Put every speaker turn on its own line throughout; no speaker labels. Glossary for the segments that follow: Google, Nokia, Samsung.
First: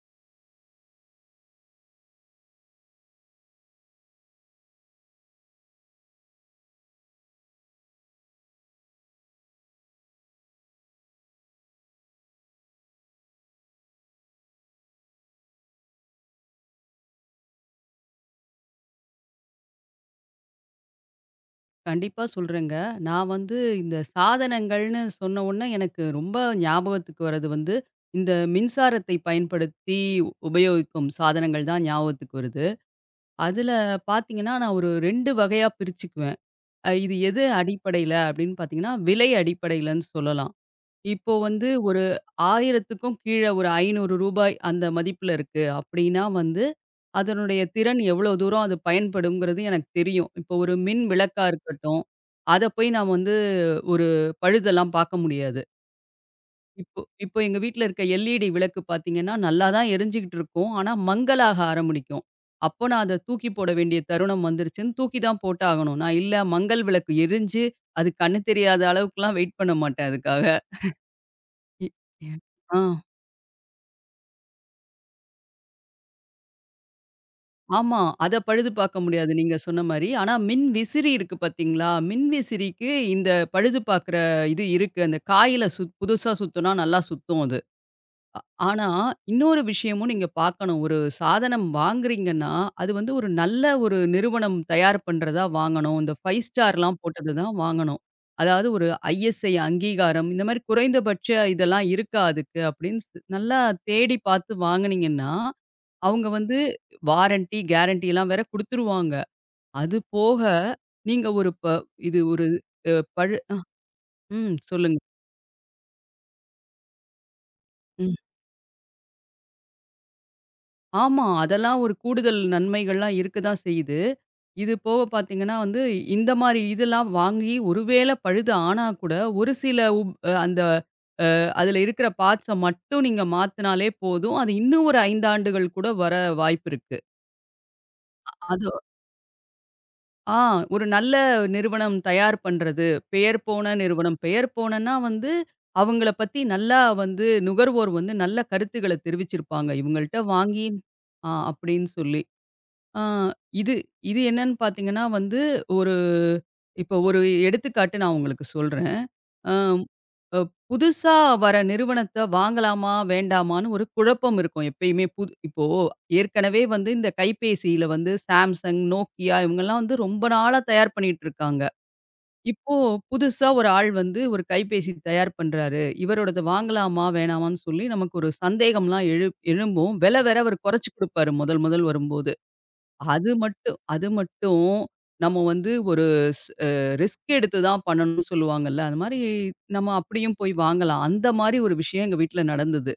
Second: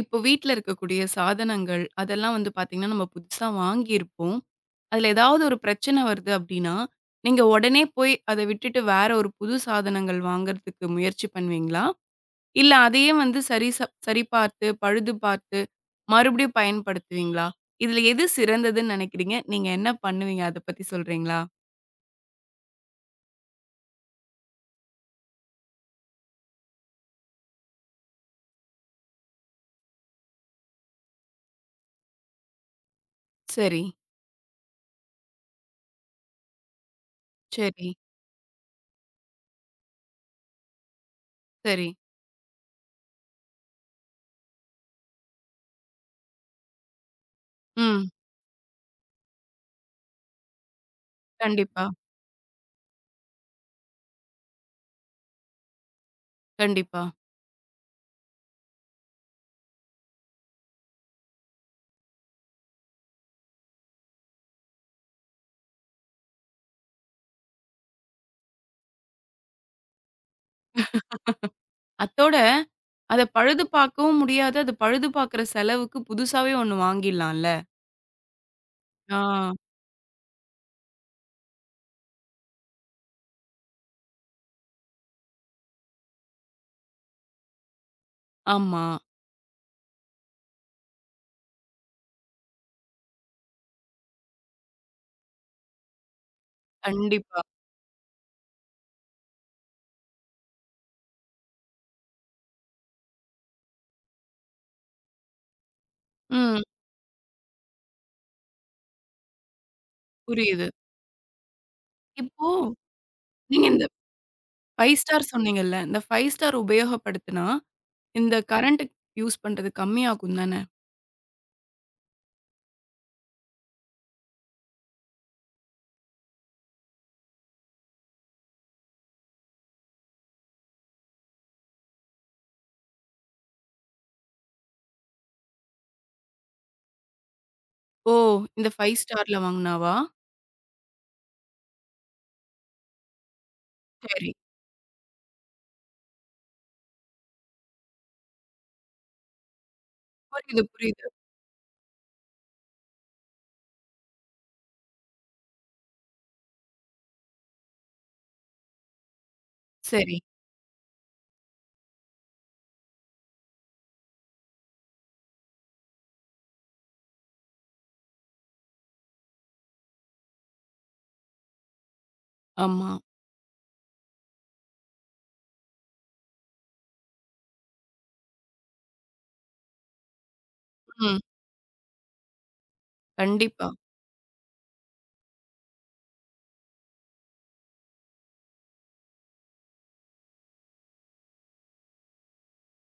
இப்போ வீட்ல இருக்கக்கூடிய சாதனங்கள், அதெல்லாம் வந்து பார்த்தீங்கன்னா, நம்ம புதுசா வாங்கியிருப்போம். அதில ஏதாவது ஒரு பிரச்சனை வருது அப்டின்னா, நீங்க உடனே போய் அத விட்டுட்டு வேற ஒரு புது சாதனங்கள் வாங்குறதுக்கு முயற்சி பண்ணுவீங்களா? இல்ல அதையே வந்து சரி பார்த்து, பழுது பார்த்து மறுபடியும் பயன்படுத்துவீங்களா? இதில எது சிறந்ததுன்னு நினைக்கிறீங்க? நீங்க என்ன பண்ணுவீங்க? அத பத்தி சொல்றீங்களா?
கண்டிப்பா சொல்றேங்க. நான் வந்து இந்த சாதனங்கள்னு சொன்ன உடனே எனக்கு ரொம்ப ஞாபகத்துக்கு வர்றது வந்து, இந்த மின்சாரத்தை பயன்படுத்தி உபயோகிக்கும் சாதனங்கள் தான் ஞாபகத்துக்கு வருது. அதுல
சரி,
பார்த்தீங்கன்னா, நான் ஒரு 2 வகையா பிரிச்சுக்குவேன். இது எது
சரி,
அடிப்படையில அப்படின்னு பார்த்தீங்கன்னா, விலை அடிப்படையிலன்னு சொல்லலாம். இப்போ வந்து
சரி.
ஒரு 1000க்கும் கீழ ஒரு ரூ. 500 அந்த மதிப்புல இருக்கு. அப்படின்னா வந்து, அதனுடைய திறன்
ம்.
எவ்வளோ தூரம் அது பயன்படுங்கிறது எனக்கு தெரியும். இப்போ ஒரு மின் விளக்கா
கண்டிப்பா,
இருக்கட்டும், அத போய் நான் வந்து ஒரு பழுதெல்லாம் பார்க்க முடியாது. இப்போ
கண்டிப்பா.
இப்போ எங்க வீட்ல இருக்க எல்இடி விளக்கு பார்த்தீங்கன்னா, நல்லா தான் எரிஞ்சுகிட்டு இருக்கும். ஆனா மங்கலாக ஆரம்பிக்கும். அப்போ நான் அத தூக்கி போட வேண்டிய தருணம் வந்துருச்சுன்னு தூக்கி தான் போட்டாகணும். நான் இல்ல மங்கல் விளக்கு எரிஞ்சு, அது கண்ணு தெரியாத அளவுக்குலாம் வெயிட் பண்ண மாட்டேன் அதுக்காக. இ ய
அத்தோட
ஆ.
அத பழுது பார்க்கவும் முடியாது. அது பழுது பார்க்குற செலவுக்கு புதுசாவே ஒண்ணு வாங்கிடலாம்ல.
ஆமா. அத பழுது பார்க்க
ஆ.
முடியாது நீங்க சொன்ன மாரி. ஆனா மின் விசிறி இருக்கு பார்த்தீங்களா? மின் விசிறிக்கு இந்த பழுது பார்க்குற இது இருக்கு. அந்த காயில புதுசா சுத்துனா நல்லா சுத்தும் அது.
ஆமா.
ஆனா இன்னொரு விஷயமும் நீங்க பார்க்கணும். ஒரு சாதனம் வாங்குறீங்கன்னா, அது வந்து ஒரு நல்ல ஒரு நிறுவனம் தயார் பண்றதா வாங்கணும். இந்த 5 ஸ்டார்லாம் போட்டது
கண்டிப்பா.
தான் வாங்கணும். அதாவது ஒரு ஐஎஸ்ஐ அங்கீகாரம் இந்த மாரி குறைந்தபட்ச இதெல்லாம் இருக்கா அதுக்கு? அப்படின்னு நல்லா தேடி பார்த்து வாங்குனீங்கன்னா, அவங்க வந்து
ம்.
வாரண்டி, கேரண்டிலாம் வேற குடுத்துருவாங்க. அது போக
புரியுது.
நீங்க ஒரு ப இது ஒரு
இப்போ
அ பழு அ
நீங்க இந்த
ம் சொல்லுங்க.
5 ஸ்டார் சொன்னீங்கல்ல. இந்த 5 ஸ்டார் உபயோகப்படுத்துனா,
ம்.
இந்த கரண்ட் யூஸ் பண்றது கம்மியாகும் தானே?
ஆமா. அதெல்லாம் ஒரு கூடுதல் நன்மைகள்லாம் இருக்க தான் செய்யுது. இது போக பார்த்தீங்கன்னா வந்து, இந்த மாரி இதெல்லாம் வாங்கி ஒரு வேள பழுது ஆனா கூட, ஒரு சில உப் அ அந்த அதில இருக்கிற பார்ட்ஸ மட்டும் நீங்க மாத்துனாலே போதும். அது இன்னும் ஒரு 5 ஆண்டுகள் கூட வர வாய்ப்பு இருக்கு.
ஓ!
அத
இந்த 5 ஸ்டார்ல வாங்குனாவா?
ஆ ஒரு நல்ல நிறுவனம் தயார் பண்றது. பெயர் போன நிறுவனம்.
சரி.
பெயர் போனன்னா வந்து, அவங்கள பத்தி நல்லா வந்து நுகர்வோர் வந்து நல்ல கருத்துக்கள தெரிவிச்சிருப்பாங்க. இவங்கள்ட்ட
புரியுது,
வாங்கி
புரியுது.
அப்படின்னு சொல்லி. ஆ இது இது என்னன்னு பார்த்தீங்கன்னா வந்து, ஒரு ஒரு எடுத்துக்காட்டு நான் உங்களுக்கு சொல்றேன். அ
சரி.
புதுசா வர நிறுவனத்த வாங்கலாமா? வேண்டாமான்னு ஒரு குழப்பம் இருக்கும் எப்பயுமே. புது இப்போ ஏற்கனவே வந்து இந்த கைபேசியில வந்து Samsung, Nokia இவங்கலாம் வந்து ரொம்ப நாளா தயார் பண்ணிட்டு இருக்காங்க. இப்போ
ஆமா.
புதுசா ஒரு ஆள் வந்து ஒரு கைபேசி தயார் பண்றாரு. இவரோடது வாங்கலாமா? வேணாமான்னு சொல்லி நமக்கு ஒரு சந்தேகம்லாம் எழும்பும். விலை வேற அவர் குறைச்சு
ம்.
குடுப்பாரு முதல் முதல் வரும்போது. அது
கண்டிப்பா.
மட்டும் அது மட்டும் நம்ம வந்து ஒரு ஸ் அ ரிஸ்க் எடுத்து தான் பண்ணணும்னு சொல்லுவாங்கல்ல. அது மாரி நம்ம அப்படியும் போய் வாங்கலாம். அந்த மாரி ஒரு விஷயம் எங்க வீட்ல நடந்தது.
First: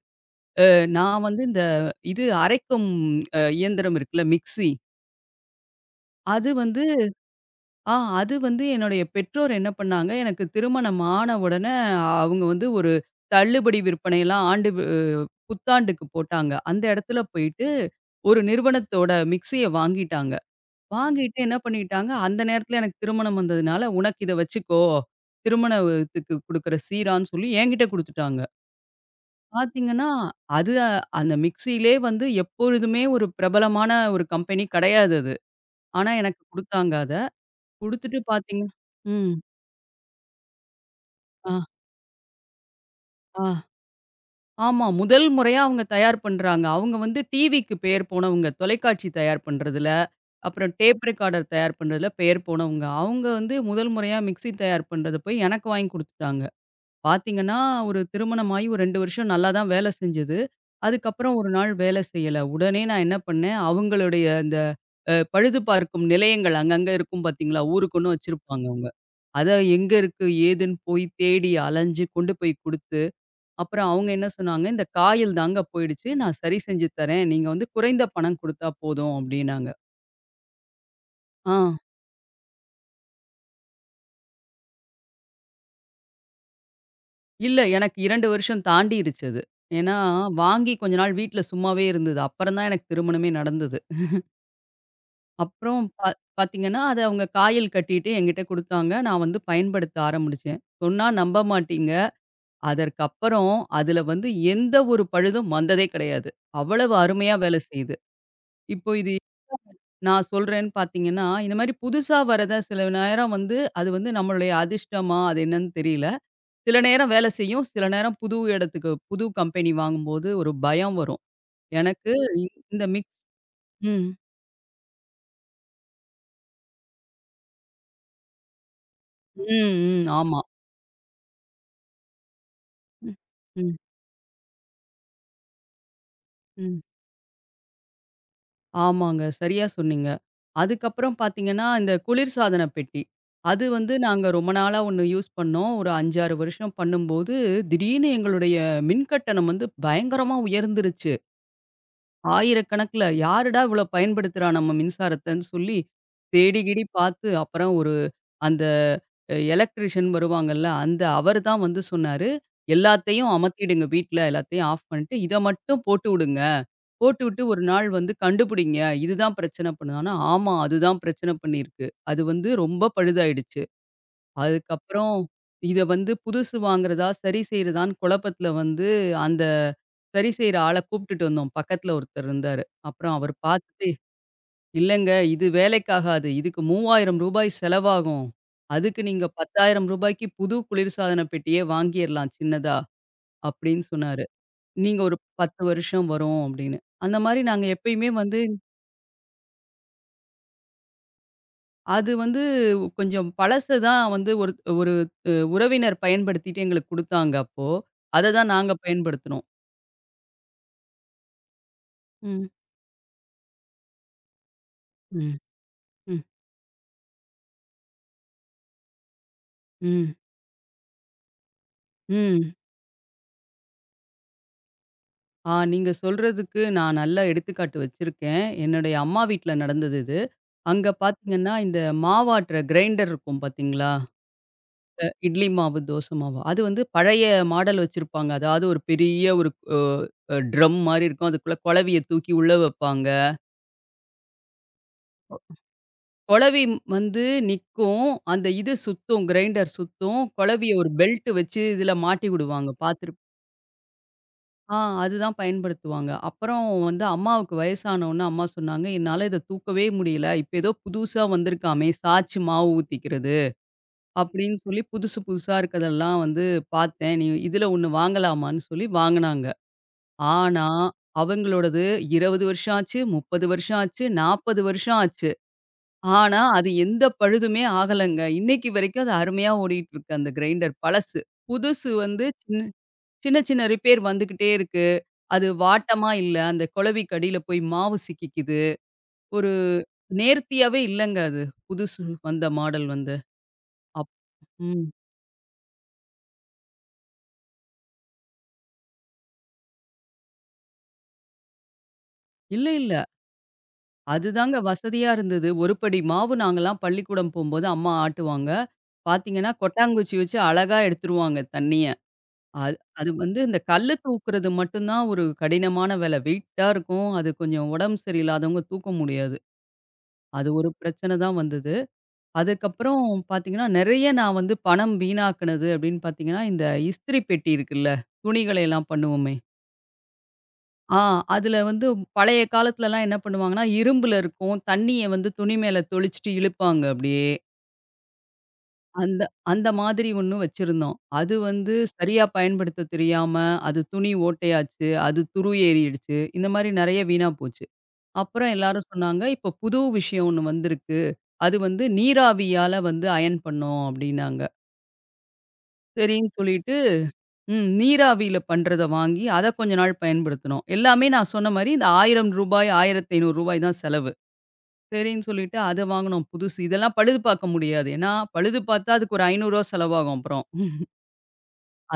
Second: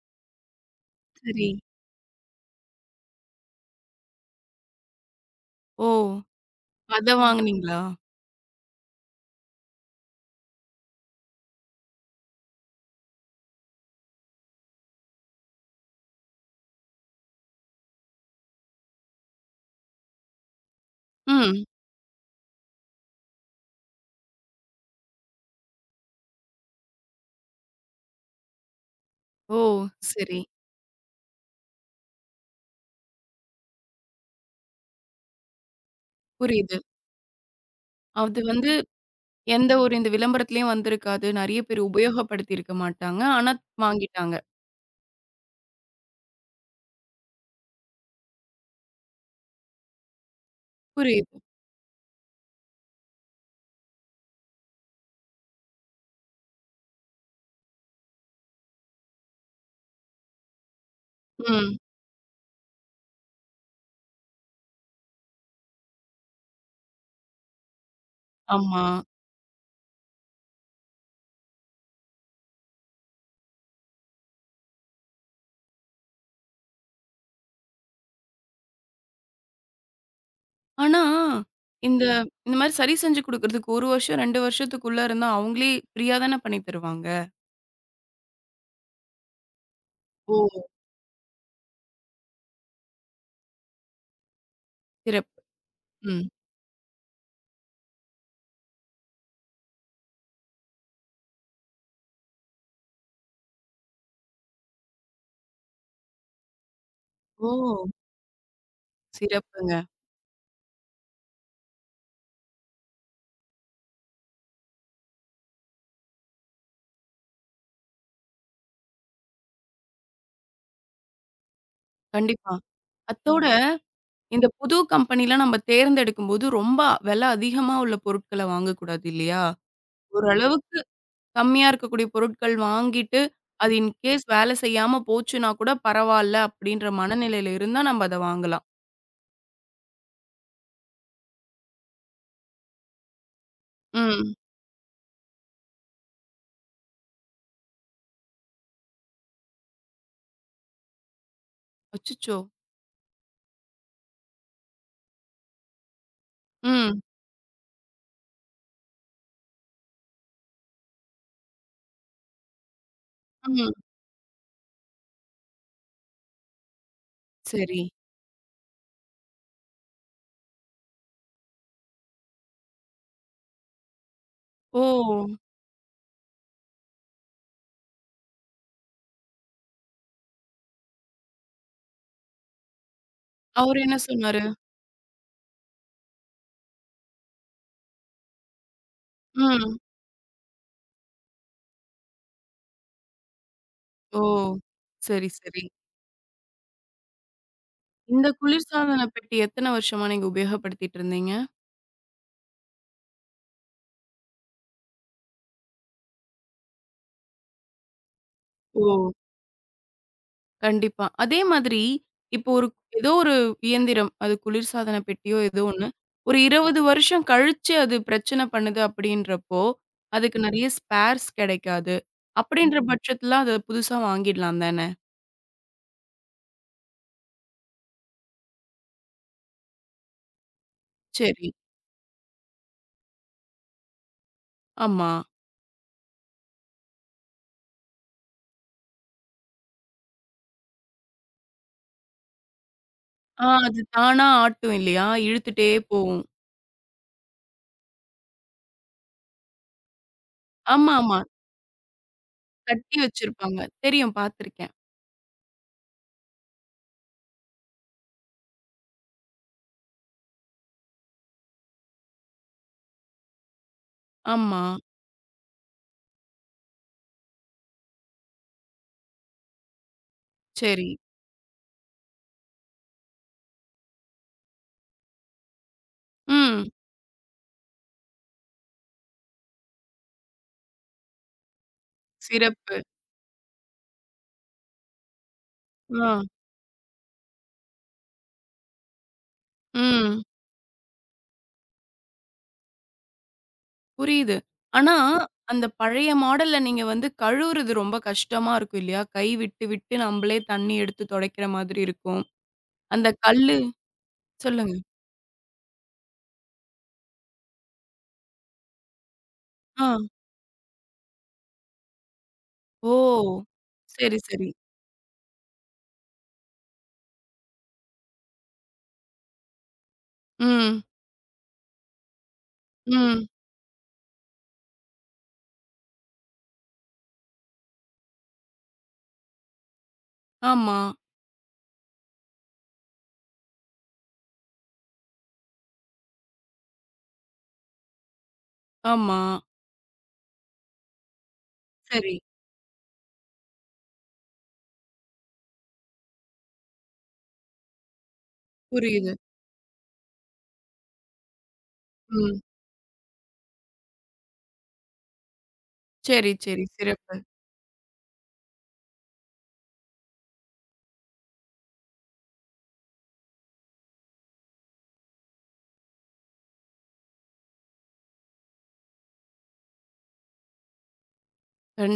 நான் வந்து
சரி.
இது அரைக்கும் இயந்திரம் இருக்குல்ல மிக்ஸி.
ஓ!
அது வந்து
அத வாங்குனீங்களா?
ஆ அது வந்து என்னுடைய பெற்றோர் என்ன பண்ணாங்க, எனக்கு திருமணம் ஆன உடனே அவங்க வந்து ஒரு தள்ளுபடி விற்பனைலாம் ஆண்டு வு புத்தாண்டுக்கு போட்டாங்க. அந்த இடத்துல போயிட்டு ஒரு நிறுவனத்தோட மிக்ஸிய வாங்கிட்டாங்க. வாங்கிட்டு என்ன
ம்.
பண்ணிட்டாங்க, அந்த நேரத்துல எனக்கு திருமணம் வந்ததுனால, "உனக்கு இத வச்சுக்கோ. திருமணத்துக்கு குடுக்குற சீரான்னு" சொல்லி என்கிட்ட குடுத்துட்டாங்க.
ஓ!
பாத்தீங்கன்னா,
சரி.
அது அந்த மிக்ஸியிலே வந்து எப்பொழுதுமே ஒரு பிரபலமான ஒரு கம்பெனி கெடையாது அது. ஆனா எனக்கு
புரியுது.
குடுத்தாங்க அத. குடுத்துட்டு
அது
பாத்தீங்க
வந்து
ம்.
எந்த ஒரு இந்த விளம்பரத்திலயும் வந்திருக்காது.
ஆ,
நெறைய பேர் உபயோகப்படுத்தி இருக்க மாட்டாங்க.
ஆ.
ஆனா வாங்கிட்டாங்க.
ஆமா. முதல் முறையா அவங்க தயார் பண்றாங்க. அவங்க வந்து டிவிக்கு பெயர் போனவங்க. தொலைக்காட்சி தயார் பண்றதுல, அப்புறம் டேப்
புரியுது.
ரெக்கார்டர் தயார் பண்றதுல பெயர் போனவங்க. அவங்க வந்து முதல் முறையா மிக்ஸி தயார் பண்றத போய் எனக்கு வாங்கி குடுத்துட்டாங்க. பார்த்தீங்கன்னா, ஒரு திருமணமாகி ஒரு 2 வருஷம் நல்லா தான் வேலை செஞ்சது. அதுக்கப்புறம் ஒரு நாள்
ம்.
வேலை செய்யல. உடனே நான் என்ன பண்ணேன், அவங்களுடைய இந்த பழுது பார்க்கும் நிலையங்கள் அங்கங்க இருக்கும் பார்த்தீங்களா? ஊருக்கு ஒண்ணு வச்சிருப்பாங்க
ஆமா.
அவங்க. அத எங்க இருக்கு, ஏதுன்னு போய் தேடி அலைஞ்சு கொண்டு போய் குடுத்து, அப்புறம் அவங்க என்ன சொன்னாங்க, "இந்த காயில் தாங்க போயிடுச்சு. நான் சரி செஞ்சு தரேன். நீங்க வந்து குறைந்த பணம் குடுத்தா போதும்" அப்படின்னாங்க.
ஆனா,
ஆ
இந்த இந்த மாரி சரி செஞ்சு குடுக்குறதுக்கு 1 வருஷம், 2 வருஷத்துக்குள்ள இருந்தா அவங்களே ஃப்ரீயா தானே பண்ணி தருவாங்க.
இல்ல எனக்கு 2 வருஷம் தாண்டிருச்சு அது. ஏன்னா,
ஓ!
வாங்கி கொஞ்ச நாள் வீட்ல சும்மாவே இருந்தது. அப்புறம் தான் எனக்கு திருமணமே நடந்தது.
சிறப்பு.
அப்புறம்
ம்.
பாத்தீங்கன்னா, அத அவங்க காயில் கட்டிட்டு என்கிட்ட குடுத்தாங்க. நான் வந்து பயன்படுத்த ஆரம்பிச்சேன். சொன்னா நம்ப மாட்டீங்க. அதற்கப்புறம் அதுல வந்து எந்த ஒரு பழுதும் வந்ததே கிடையாது. அவ்வளவு அருமையா
ஓ!
வேலை செய்யுது. இப்போ இது
சிறப்புங்க.
நான் சொல்றேன்னு பாத்தீங்கன்னா, இந்த மாரி புதுசா வரத சில நேரம் வந்து அது வந்து நம்மளுடைய அதிர்ஷ்டமா? அது என்னன்னு தெரியல. சில நேரம் வேலை செய்யும். சில நேரம் புது இடத்துக்கு புது கம்பெனி வாங்கும்போது ஒரு பயம் வரும். எனக்கு
கண்டிப்பா.
இந்த
அத்தோட
ம்.
இந்த புது கம்பெனிலாம் நம்ம தேர்ந்தெடுக்கும்போது ரொம்ப விலை அதிகமா உள்ள பொருட்கள வாங்கக்கூடாது இல்லையா?
ம், ம். ஆமா.
ஓரளவுக்கு கம்மியா இருக்கக்கூடிய பொருட்கள்
ம்.
வாங்கிட்டு, அது
ம்.
இன் கேஸ் வேலை செய்யாம போச்சுன்னா கூட பரவால்ல
ம்.
அப்படின்ற மனநிலையில இருந்தா நம்ம அத வாங்கலாம்.
ஆமாங்க. சரியா சொன்னீங்க. அதுக்கப்புறம் பார்த்தீங்கன்னா, இந்த குளிர்சாதன பெட்டி. அது வந்து நாங்க
ம்.
ரொம்ப நாளா ஒண்ணு யூஸ் பண்ணோம். ஒரு 5, 6 வருஷம் பண்ணும்போது, திடீர்னு எங்களுடைய மின் கட்டணம் வந்து பயங்கரமா உயர்ந்துருச்சு.
அச்சச்சோ!
ஆயிரக்கணக்குல யாருடா இவ்வளோ பயன்படுத்துறா நம்ம மின்சாரத்தன்னு சொல்லி, தேடி கீடி
ம்,
பார்த்து அப்புறம் ஒரு அந்த எலக்ட்ரிஷியன் வருவாங்கல்ல, அந்த அவர் தான் வந்து சொன்னாரு, "எல்லாத்தையும்
ம்.
அமத்திடுங்க வீட்ல எல்லாத்தையும் ஆஃப் பண்ணிட்டு, இத மட்டும் போட்டு விடுங்க. போட்டுவிட்டு ஒரு
சரி.
நாள் வந்து கண்டுபிடிங்க. இதுதான் பிரச்சனை பண்ணுது." ஆனா, ஆமா அதுதான் பிரச்சனை பண்ணியிருக்கு. அது வந்து ரொம்ப பழுதாயிடுச்சு.
ஓ!
அதுக்கப்புறம் இத வந்து புதுசு வாங்குறதா, சரி செய்றதான்னு குழப்பத்துல வந்து, அந்த சரி செய்ற ஆள கூப்ட்டுட்டு வந்தோம். பக்கத்துல ஒருத்தர் இருந்தாரு. அப்புறம் அவர்
அவரு
பாத்துட்டு,
என்ன சொன்னாரு?
"இல்லங்க இது வேலைக்காகாது. இதுக்கு ரூ. 3000 செலவாகும். அதுக்கு நீங்க ரூ.
ம்.
10,000 புது குளிர்சாதன பெட்டியே வாங்கியறலாம் சின்னதா" அப்படின்னு
ஓ!
சொன்னாரு. "நீங்க ஒரு
சரி,
10
சரி.
வருஷம் வரும்" அப்படின்னு. அந்த மாரி நாங்க எப்பயுமே
இந்த
வந்து
குளிர்சாதன பெட்டி எத்தன வருஷமா நீங்க உபயோகப்படுத்திட்டு இருந்தீங்க?
அது வந்து கொஞ்சம் பழசு தான் வந்து ஒரு ஒரு உறவினர் பயன்படுத்திட்டு எங்களுக்கு குடுத்தாங்க அப்போ. அத தான் நாங்க
ஓ!
பயன்படுத்துனோம்.
கண்டிப்பா. அதே மாதிரி,
ம்.
இப்போ ஒரு ஏதோ ஒரு இயந்திரம், அது குளிர்சாதன
ம்.
பெட்டியோ ஏதோ ஒண்ணு,
ம்.
ஒரு 20 வருஷம் கழிச்சு அது பிரச்சனை பண்ணுது அப்படின்றப்போ,
ம்.
அதுக்கு நெறைய ஸ்பேர்ஸ் கிடைக்காது.
ம்.
அப்படின்ற பட்சத்தில அத புதுசா வாங்கிடலாம் தானே?
ஆ நீங்க சொல்றதுக்கு நான் நல்ல எடுத்துக்காட்டு வச்சிருக்கேன். என்னுடைய அம்மா வீட்ல நடந்தது இது. அங்க
சரி.
பார்த்தீங்கன்னா, இந்த மாவாட்டுற கிரைண்டர் இருக்கும் பார்த்தீங்களா?
ஆமா.
இட்லி மாவு, தோசை மாவு. அது வந்து பழைய மாடல் வச்சிருப்பாங்க. அதாவது ஒரு பெரிய ஒரு ட்ரம் மாரி இருக்கும். அதுக்குள்ள குளவிய தூக்கி உள்ள வைப்பாங்க.
ஆ, அது தானா ஆட்டும் இல்லையா? இழுத்துட்டே போவும்.
குழவி ம் வந்து நிக்கும். அந்த இது சுத்தும், கிரைண்டர் சுத்தும். குழவிய ஒரு
ஆமா, ஆமா.
பெல்ட் வச்சு இதில மாட்டி விடுவாங்க
கட்டி
பார்த்துருப்
வச்சிருப்பாங்க. தெரியும் பார்த்துருக்கேன்.
ஆ அதுதான் பயன்படுத்துவாங்க. அப்புறம் வந்து அம்மாவுக்கு வயசானோனே அம்மா சொன்னாங்க, "என்னால இத தூக்கவே முடியல. இப்ப ஏதோ புதுசா வந்திருக்காமே! சாச்சு மாவு ஊத்திக்கிறது." அப்படின்னு
ஆமா.
சொல்லி புதுசு புதுசா இருக்கதெல்லாம் வந்து பார்த்தேன். "நீ இதில ஒண்ணு வாங்கலாமான்னு?" சொல்லி வாங்குனாங்க. ஆனா,
சரி.
அவங்களோடது 20 வருஷம் ஆச்சு, 30 வருஷம் ஆச்சு, 40 வருஷம் ஆச்சு. ஆனா, அது
ம்.
எந்த பழுதுமே ஆகலங்க. இன்னைக்கு வரைக்கும் அது அருமையா ஓடிட்டு இருக்கு அந்த கிரைண்டர் பழசு. புதுசு வந்து சின்ன
சிறப்பு.
சின்ன சின்ன ரிப்பேர் வந்துகிட்டே இருக்கு. அது
ஆ.
வாட்டமா இல்ல. அந்த குளவிக்கு அடியில போய் மாவு சிக்கிக்குது. ஒரு
ம்.
நேர்த்தியாவே இல்லங்க அது. புதுசு வந்த மாடல் வந்து. அப்
புரியுது.
ம்.
ஆனா, அந்த பழைய மாடல்ல நீங்க வந்து கழுவுறது ரொம்ப கஷ்டமா இருக்கும் இல்லையா? கை விட்டு, விட்டு நம்பளே தண்ணீ எடுத்து தொடைக்கிற மாதிரி இருக்கும்.
இல்ல, இல்ல.
அந்த கல்லு
அதுதாங்க
சொல்லுங்க.
வசதியா இருந்தது. ஒரு படி மாவு நாங்கலாம் பள்ளிக்கூடம் போம்போது அம்மா ஆட்டுவாங்க. பார்த்தீங்கன்னா,
ஆ.
கொட்டாங்குச்சி வச்சு அழகா எடுத்துருவாங்க தண்ணிய. அது
ஓ!
அது வந்து இந்த கல்லு
சரி, சரி.
தூக்குறது மட்டும் தான் ஒரு கடினமான வேலை. வெயிட்டா இருக்கும். அது கொஞ்சம் உடம்பு சரியில்லாதவங்க தூக்க முடியாது. அது ஒரு
ம்,
பிரச்சனை தான் வந்தது. அதுக்கப்புறம்
ம்.
பார்த்தீங்கன்னா, நெறைய நான் வந்து பணம் வீணாக்குனது அப்படின்னு பார்த்தீங்கன்னா, இந்த இஸ்திரி பெட்டி இருக்குல்ல, துணிகளை எல்லாம் பண்ணுவோமே.
ஆமா,
ஆ அதில வந்து பழைய காலத்துலலாம் என்ன பண்ணுவாங்கன்னா, இரும்புல இருக்கும். தண்ணிய வந்து துணி மேல தெளிச்சுட்டு இழுப்பாங்க அப்படியே.
ஆமா.
அந்த அந்த மாதிரி ஒண்ணு வச்சிருந்தோம். அது வந்து
சரி.
சரியா பயன்படுத்த தெரியாம, அது துணி ஓட்டையாச்சு, அது துரு ஏறிடுச்சு. இந்த மாரி நெறைய வீணா போச்சு. அப்புறம் எல்லாரும்
புரியுது.
சொன்னாங்க, "இப்ப புது விஷயம் ஒண்ணு வந்திருக்கு. அது வந்து
ம்.
நீராவியால வந்து அயன் பண்ணோம்" அப்படின்னாங்க. சரின்னு
சரி, சரி.
சொல்லிட்டு,
சிறப்பு.
ம் நீராவியில பண்றத வாங்கி, அத கொஞ்ச நாள் பயன்படுத்தினோம். எல்லாமே நான் சொன்ன மாரி இந்த ரூ. 1000 ரூ. 1500 தான் செலவு. சரின்னு சொல்லிட்டு அத வாங்குனோம் புதுசு. இதெல்லாம் பழுது பார்க்க முடியாது. ஏன்னா, பழுது பார்த்தா அதுக்கு ஒரு ரூ. 500 செலவாகும் அப்புறம்.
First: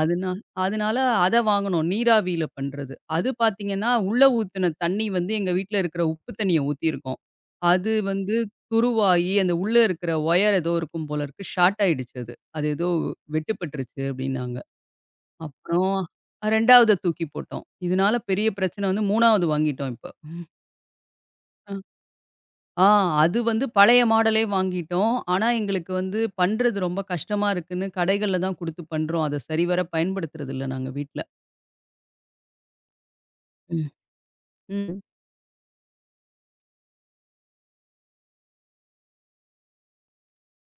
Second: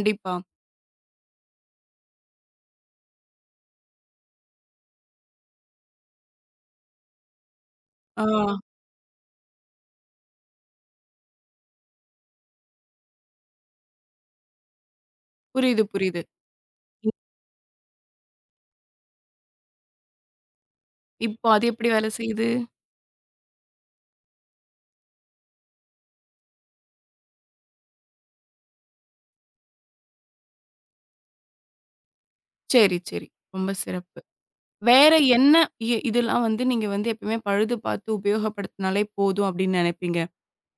அதுனா அதனால அத வாங்குனோம். நீராவியில பண்றது. அது பார்த்தீங்கன்னா, உள்ள ஊத்துன தண்ணி வந்து எங்க வீட்ல இருக்கிற உப்பு தண்ணிய ஊத்தியிருக்கோம். அது
ஆ.
வந்து அந்த உள்ள இருக்கிற ஒயர் ஏதோ இருக்கும் போல இருக்கு. ஷார்ட் ஆயிடுச்சு அது. அது ஏதோ வெட்டுப்பட்டுருச்சு அப்டின்னாங்க.
புரியுது,
அப்புறம்
புரியுது.
2வது
இப்
தூக்கி போட்டோம். இதனால பெரிய பிரச்சனை வந்து 3வது வாங்கிட்டோம் இப்ப.
இப்போ அது எப்படி வேலை செய்யுது?
ஆ அது வந்து பழைய மாடலே வாங்கிட்டோம். ஆனா, எங்களுக்கு வந்து பண்றது ரொம்ப கஷ்டமா இருக்குன்னு கடைகள்ல தான் குடுத்து பண்றோம். அத சரிவர பயன்படுத்துறதில்ல நாங்க வீட்ல.
சரி, சரி. ரொம்ப
ம்.
சிறப்பு.
ம்.
வேற என்ன இதெல்லாம் வந்து நீங்க வந்து எப்பயுமே பழுது பார்த்து உபயோகப்படுத்தினாலே போதும் அப்படின்னு நினைப்பீங்க?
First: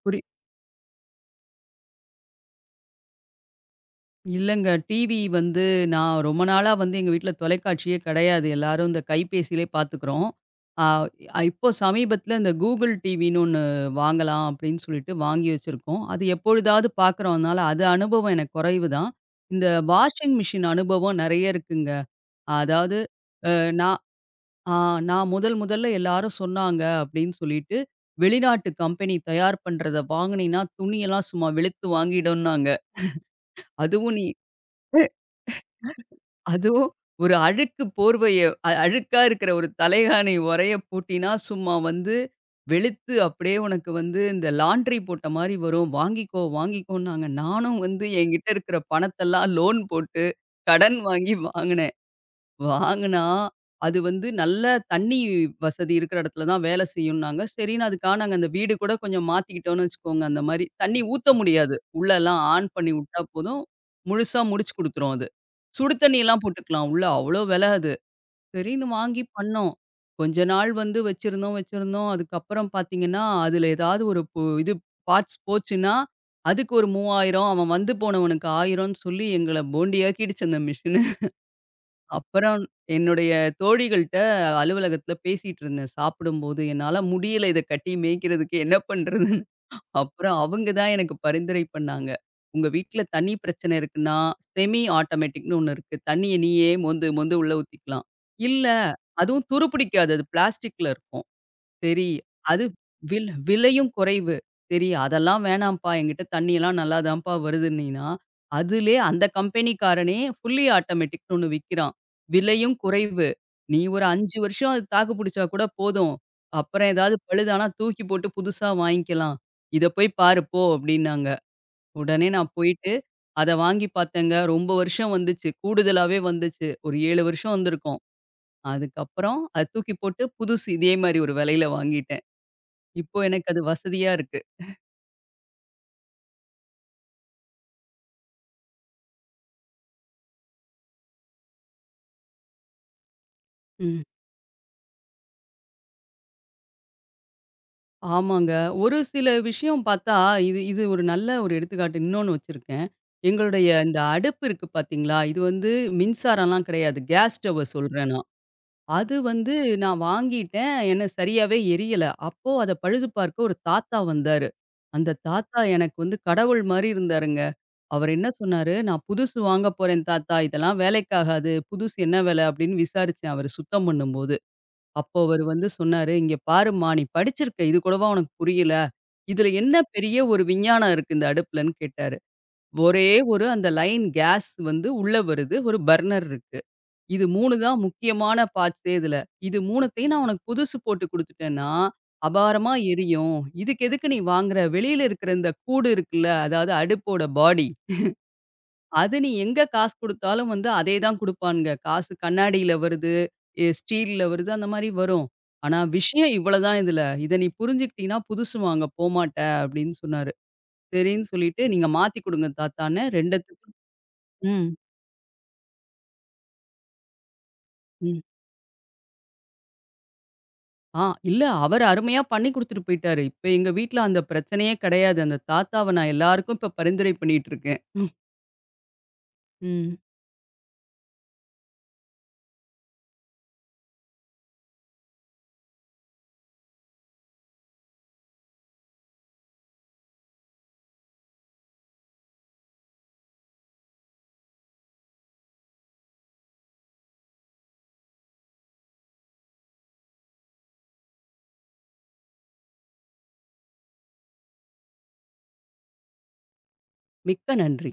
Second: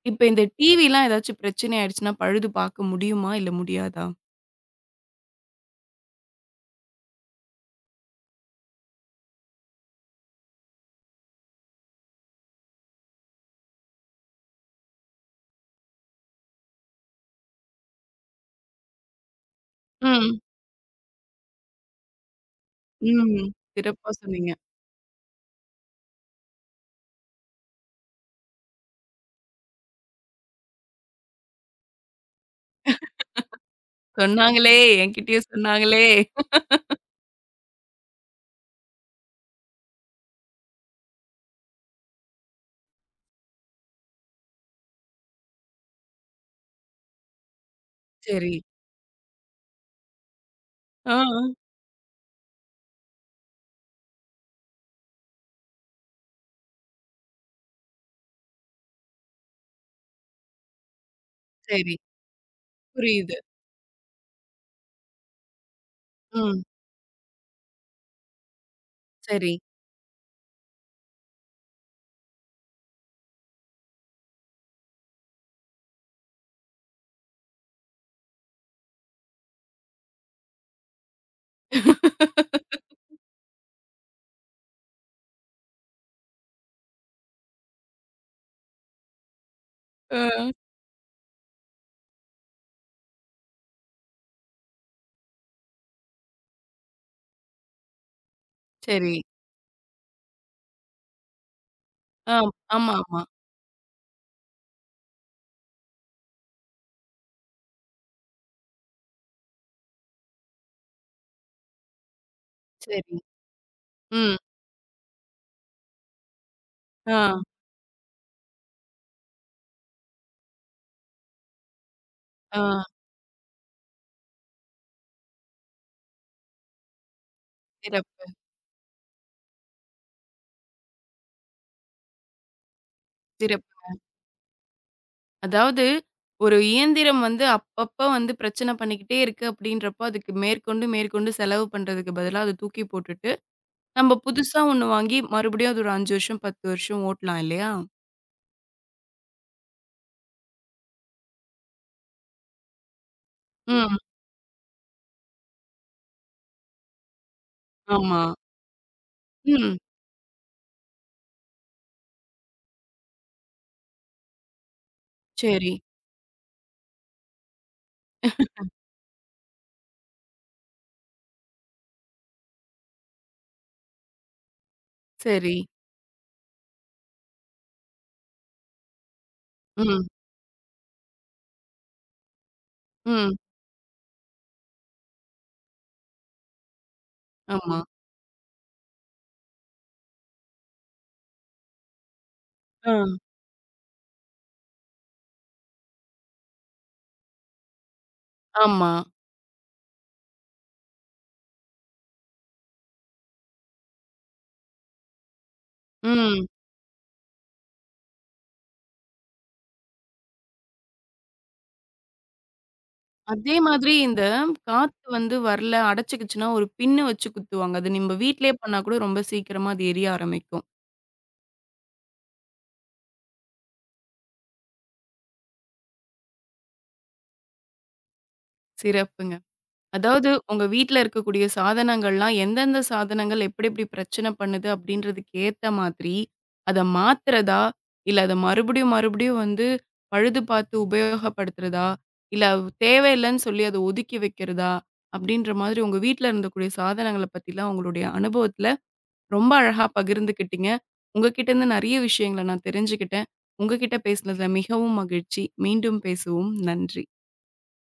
புரி
இப்ப இந்த டிவிலாம் ஏதாச்சும் பிரச்சனை ஆயிடுச்சுன்னா, பழுது பார்க்க முடியுமா? இல்ல முடியாதா?
இல்லங்க. டிவி வந்து நான் ரொம்ப நாளா வந்து எங்க வீட்ல தொலைக்காட்சியே கிடையாது. எல்லாரும் இந்த கைபேசியிலே பார்த்துக்கிறோம். ஆ இப்போ சமீபத்தில இந்த Google டிவின்னு ஒண்ணு வாங்கலாம் அப்படின்னு சொல்லிட்டு வாங்கி வச்சிருக்கோம். அது எப்பொழுதாவது பார்க்குறோம்னால அது அனுபவம் எனக்கு குறைவு தான். இந்த வாஷிங்
ம்.
மிஷின் அனுபவம் நெறைய இருக்குங்க. அதாவது
ம்.
அ நான்
சிறப்பா சொன்னீங்க.
ஆ நான் முதல் முதல்ல எல்லாரும் சொன்னாங்க அப்படின்னு சொல்லிட்டு, வெளிநாட்டு கம்பெனி தயார் பண்றத வாங்குனீன்னா, துணியெல்லாம் சும்மா வெளுத்து வாங்கிடும்னாங்க. அதுவும் நீ
சொன்னாங்களே! என்கிட்டயும் சொன்னாங்களே!
அதுவும் ஒரு அழுக்கு போர்வைய அழுக்கா இருக்கிற ஒரு தலைகாணி உறைய போட்டினா, சும்மா வந்து வெளுத்து அப்படியே உனக்கு வந்து இந்த லாண்ட்ரி போட்ட மாரி வரும். வாங்கிக்கோ, வாங்கிக்கோன்னாங்க. நானும் வந்து என்கிட்ட
சரி.
இருக்கிற பணத்தெல்லாம் லோன் போட்டு, கடன்
ஆ.
வாங்கி வாங்குனேன். வாங்குனா, அது வந்து நல்ல தண்ணி வசதி இருக்கிற இடத்துல தான் வேலை செய்யும்னாங்க. சரின்னு அதுக்காக நாங்க அந்த வீடு கூட கொஞ்சம் மாத்திக்கிட்டோம்னு வச்சுக்கோங்க. அந்த மாரி தண்ணி ஊத்த முடியாது.
சரி.
உள்ளலாம் ஆன் பண்ணி விட்டா
புரியுது.
போதும், முழுசா முடிச்சு குடுத்துரும் அது. சுடு தண்ணிலாம்
ம்.
போட்டுக்கலாம். உள்ள அவ்ளோ வெல அது. சரின்னு வாங்கி
சரி.
பண்ணோம். கொஞ்ச நாள் வந்து வச்சிருந்தோம், வச்சிருந்தோம். அதுக்கப்புறம் பார்த்தீங்கன்னா, அதுல ஏதாவது ஒரு பு இது பார்ட்ஸ் போச்சுன்னா, அதுக்கு ஒரு 3000 அவன் வந்து போனவனுக்கு 1000ன்னு சொல்லி எங்கள போண்டியாக்கிடுச்சு அந்த மிஷினு. அப்புறம் என்னுடைய தோழிகள்ட்ட அலுவலகத்தில பேசிட்டு இருந்தேன். சாப்பிடும்போது என்னால முடியல இத கட்டி மேய்க்கிறதுக்கு என்ன பண்றதுன்னு. அப்புறம்
ஆ.
அவங்க தான் எனக்கு பரிந்துரை பண்ணாங்க. "உங்க வீட்ல தண்ணி பிரச்சனை இருக்குன்னா, செமி ஆட்டோமேட்டிக்ன்னு ஒண்ணு இருக்கு. தண்ணிய நீயே மோந்து மோந்து உள்ள ஊத்திக்கலாம். இல்ல
சரி.
அதுவும் துரு பிடிக்காது. அது பிளாஸ்டிக்ல இருக்கும்." சரி.
ஆ.
அது
ஆமா, ஆமா.
விலையும் குறைவு. சரி அதெல்லாம் வேணாம்ப்பா, என்கிட்ட தண்ணியெல்லாம் நல்லா தான்ப்பா வருதுன்னீன்னா, அதிலே அந்த கம்பெனிக்காரனே ஃபுல்லி ஆட்டோமேட்டிக்ன்னு ஒண்ணு விக்கிறான். விலையும்
சரி.
குறைவு. நீ ஒரு
ம்.
5 வருஷம் அது தாக்கு புடிச்சா கூட போதும். அப்புறம் ஏதாவது
ஆ.
பழுதானா தூக்கி போட்டு புதுசா வாங்கிக்கலாம். இத போய் பாரு போ அப்டின்னாங்க. உடனே நான்
ஆ.
போயிட்டு அத வாங்கி பார்த்தேங்க. ரொம்ப வருஷம் வந்துச்சு. கூடுதலாவே வந்துச்சு. ஒரு 7 வருஷம் வந்திருக்கும்.
சிறப்பு,
அதுக்கப்புறம் அத தூக்கி போட்டு புதுசு இதே மாரி ஒரு விலையில வாங்கிட்டேன். இப்போ எனக்கு அது
சிறப்பு.
வசதியா இருக்கு.
அதாவது ஒரு இயந்திரம் வந்து அப்பப்ப வந்து பிரச்சனை பண்ணிக்கிட்டே இருக்கு அப்படின்றப்போ, அதுக்கு மேற்கொண்டு மேற்கொண்டு செலவு பண்றதுக்கு பதிலா அத தூக்கி போட்டுட்டு
ம்.
நம்ம புதுசா ஒண்ணு வாங்கி மறுபடியும் அது ஒரு 5 வருஷம், 10 வருஷம் ஓட்டலாம் இல்லையா?
ஆமாங்க. ஒரு சில விஷயம் பார்த்தா, இது இது ஒரு நல்ல ஒரு எடுத்துக்காட்டு. இன்னொன்னு வச்சிருக்கேன். எங்களுடைய
ம்.
இந்த அடுப்பு இருக்கு பார்த்தீங்களா? இது வந்து மின்சாரம்லாம் கிடையாது. கேஸ் ஸ்டவ்வ சொல்றேன்
ஆமா.
நான். அது வந்து
ம்.
நான் வாங்கிட்டேன். எனக்கு சரியாவே எரியல. அப்போ அத பழுது பார்க்க ஒரு தாத்தா வந்தாரு. அந்த தாத்தா
சரி,
எனக்கு வந்து கடவுள் மாரி இருந்தாருங்க. அவர் என்ன சொன்னாரு, "நான் புதுசு வாங்க போறேன் தாத்தா. இதெல்லாம் வேலைக்காகாது. புதுசு என்ன வேல?" அப்படின்னு விசாரிச்சேன் அவரு சுத்தம் பண்ணும்போது. அப்போ அவரு
சரி.
வந்து சொன்னாரு, "இங்க பாரும்மா! நீ படிச்சிருக்க. இது கூடவா உனக்கு புரியல? இதுல என்ன
ம்.
பெரிய ஒரு விஞ்ஞானம் இருக்கு இந்த அடுப்புலன்னு" கேட்டாரு. ஒரே
ம்.
ஒரு அந்த லைன் கேஸ் வந்து உள்ள வருது. ஒரு பர்னர் இருக்கு. இது 3
ஆமா.
தான் முக்கியமான பார்ட்ஸே இதுல. இது 3த்தையும் நான் உனக்கு புதுசு போட்டு குடுத்துட்டேன்னா, அபாரமா
ஆ.
எரியும். இதுக்கு எதுக்கு நீ வாங்குற? வெளியில இருக்கிற இந்த கூடு இருக்குல்ல, அதாவது அடுப்போட பாடி
ஆமா.
அது நீ எங்க காசு குடுத்தாலும் வந்து அதே தான் குடுப்பானுங்க. காசு கண்ணாடியில வருது, ஸ்டீல்ல வருது அந்த மாரி வரும். ஆனா விஷயம்
ம்.
இவ்வளதான் இதுல. இத நீ புரிஞ்சுக்கிட்டீன்னா, புதுசு வாங்க போமாட்ட அப்படின்னு சொன்னாரு. சரின்னு சொல்லிட்டு நீங்க மாத்தி குடுங்க தாத்தான்னு
அதே
2த்துக்கும்
மாதிரி இந்த
ம்,
காத்து வந்து வரல, அடைச்சுக்கிச்சுன்னா ஒரு பின்னு வச்சு குத்துவாங்க. அது நம்ம
ம்.
வீட்லயே பண்ணா கூட ரொம்ப சீக்கிரமா அது எரிய ஆரம்பிக்கும்.
ஆ இல்ல அவரு அருமையா பண்ணி குடுத்துட்டு போயிட்டாரு. இப்ப எங்க வீட்ல அந்த பிரச்சனையே கிடையாது. அந்த தாத்தாவ நான் எல்லாருக்கும் இப்ப பரிந்துரை பண்ணிட்டு இருக்கேன்.
சிறப்புங்க.
ம்.
அதாவது உங்க வீட்ல இருக்கக்கூடிய சாதனங்கள்லாம் எந்தெந்த சாதனங்கள் எப்படி எப்படி பிரச்சனை பண்ணுது அப்படின்றதுக்கு ஏத்த மாதிரி அத மாத்துறதா? இல்ல அத மறுபடியும் மறுபடியும் வந்து பழுது பார்த்து உபயோகப்படுத்துறதா? இல்ல தேவையில்லன்னு சொல்லி அத ஒதுக்கி வைக்கிறதா? அப்படின்ற மாதிரி உங்க வீட்ல இருந்தக்கூடிய சாதனங்கள பத்திலாம் உங்களுடைய அனுபவத்துல ரொம்ப அழகா பகிர்ந்துக்கிட்டீங்க. உங்ககிட்ட இருந்து நெறைய விஷயங்கள நான் தெரிஞ்சுக்கிட்டேன். உங்ககிட்ட பேசினதுல மிகவும் மகிழ்ச்சி. மீண்டும் பேசுவோம். நன்றி.
மிக்க நன்றி.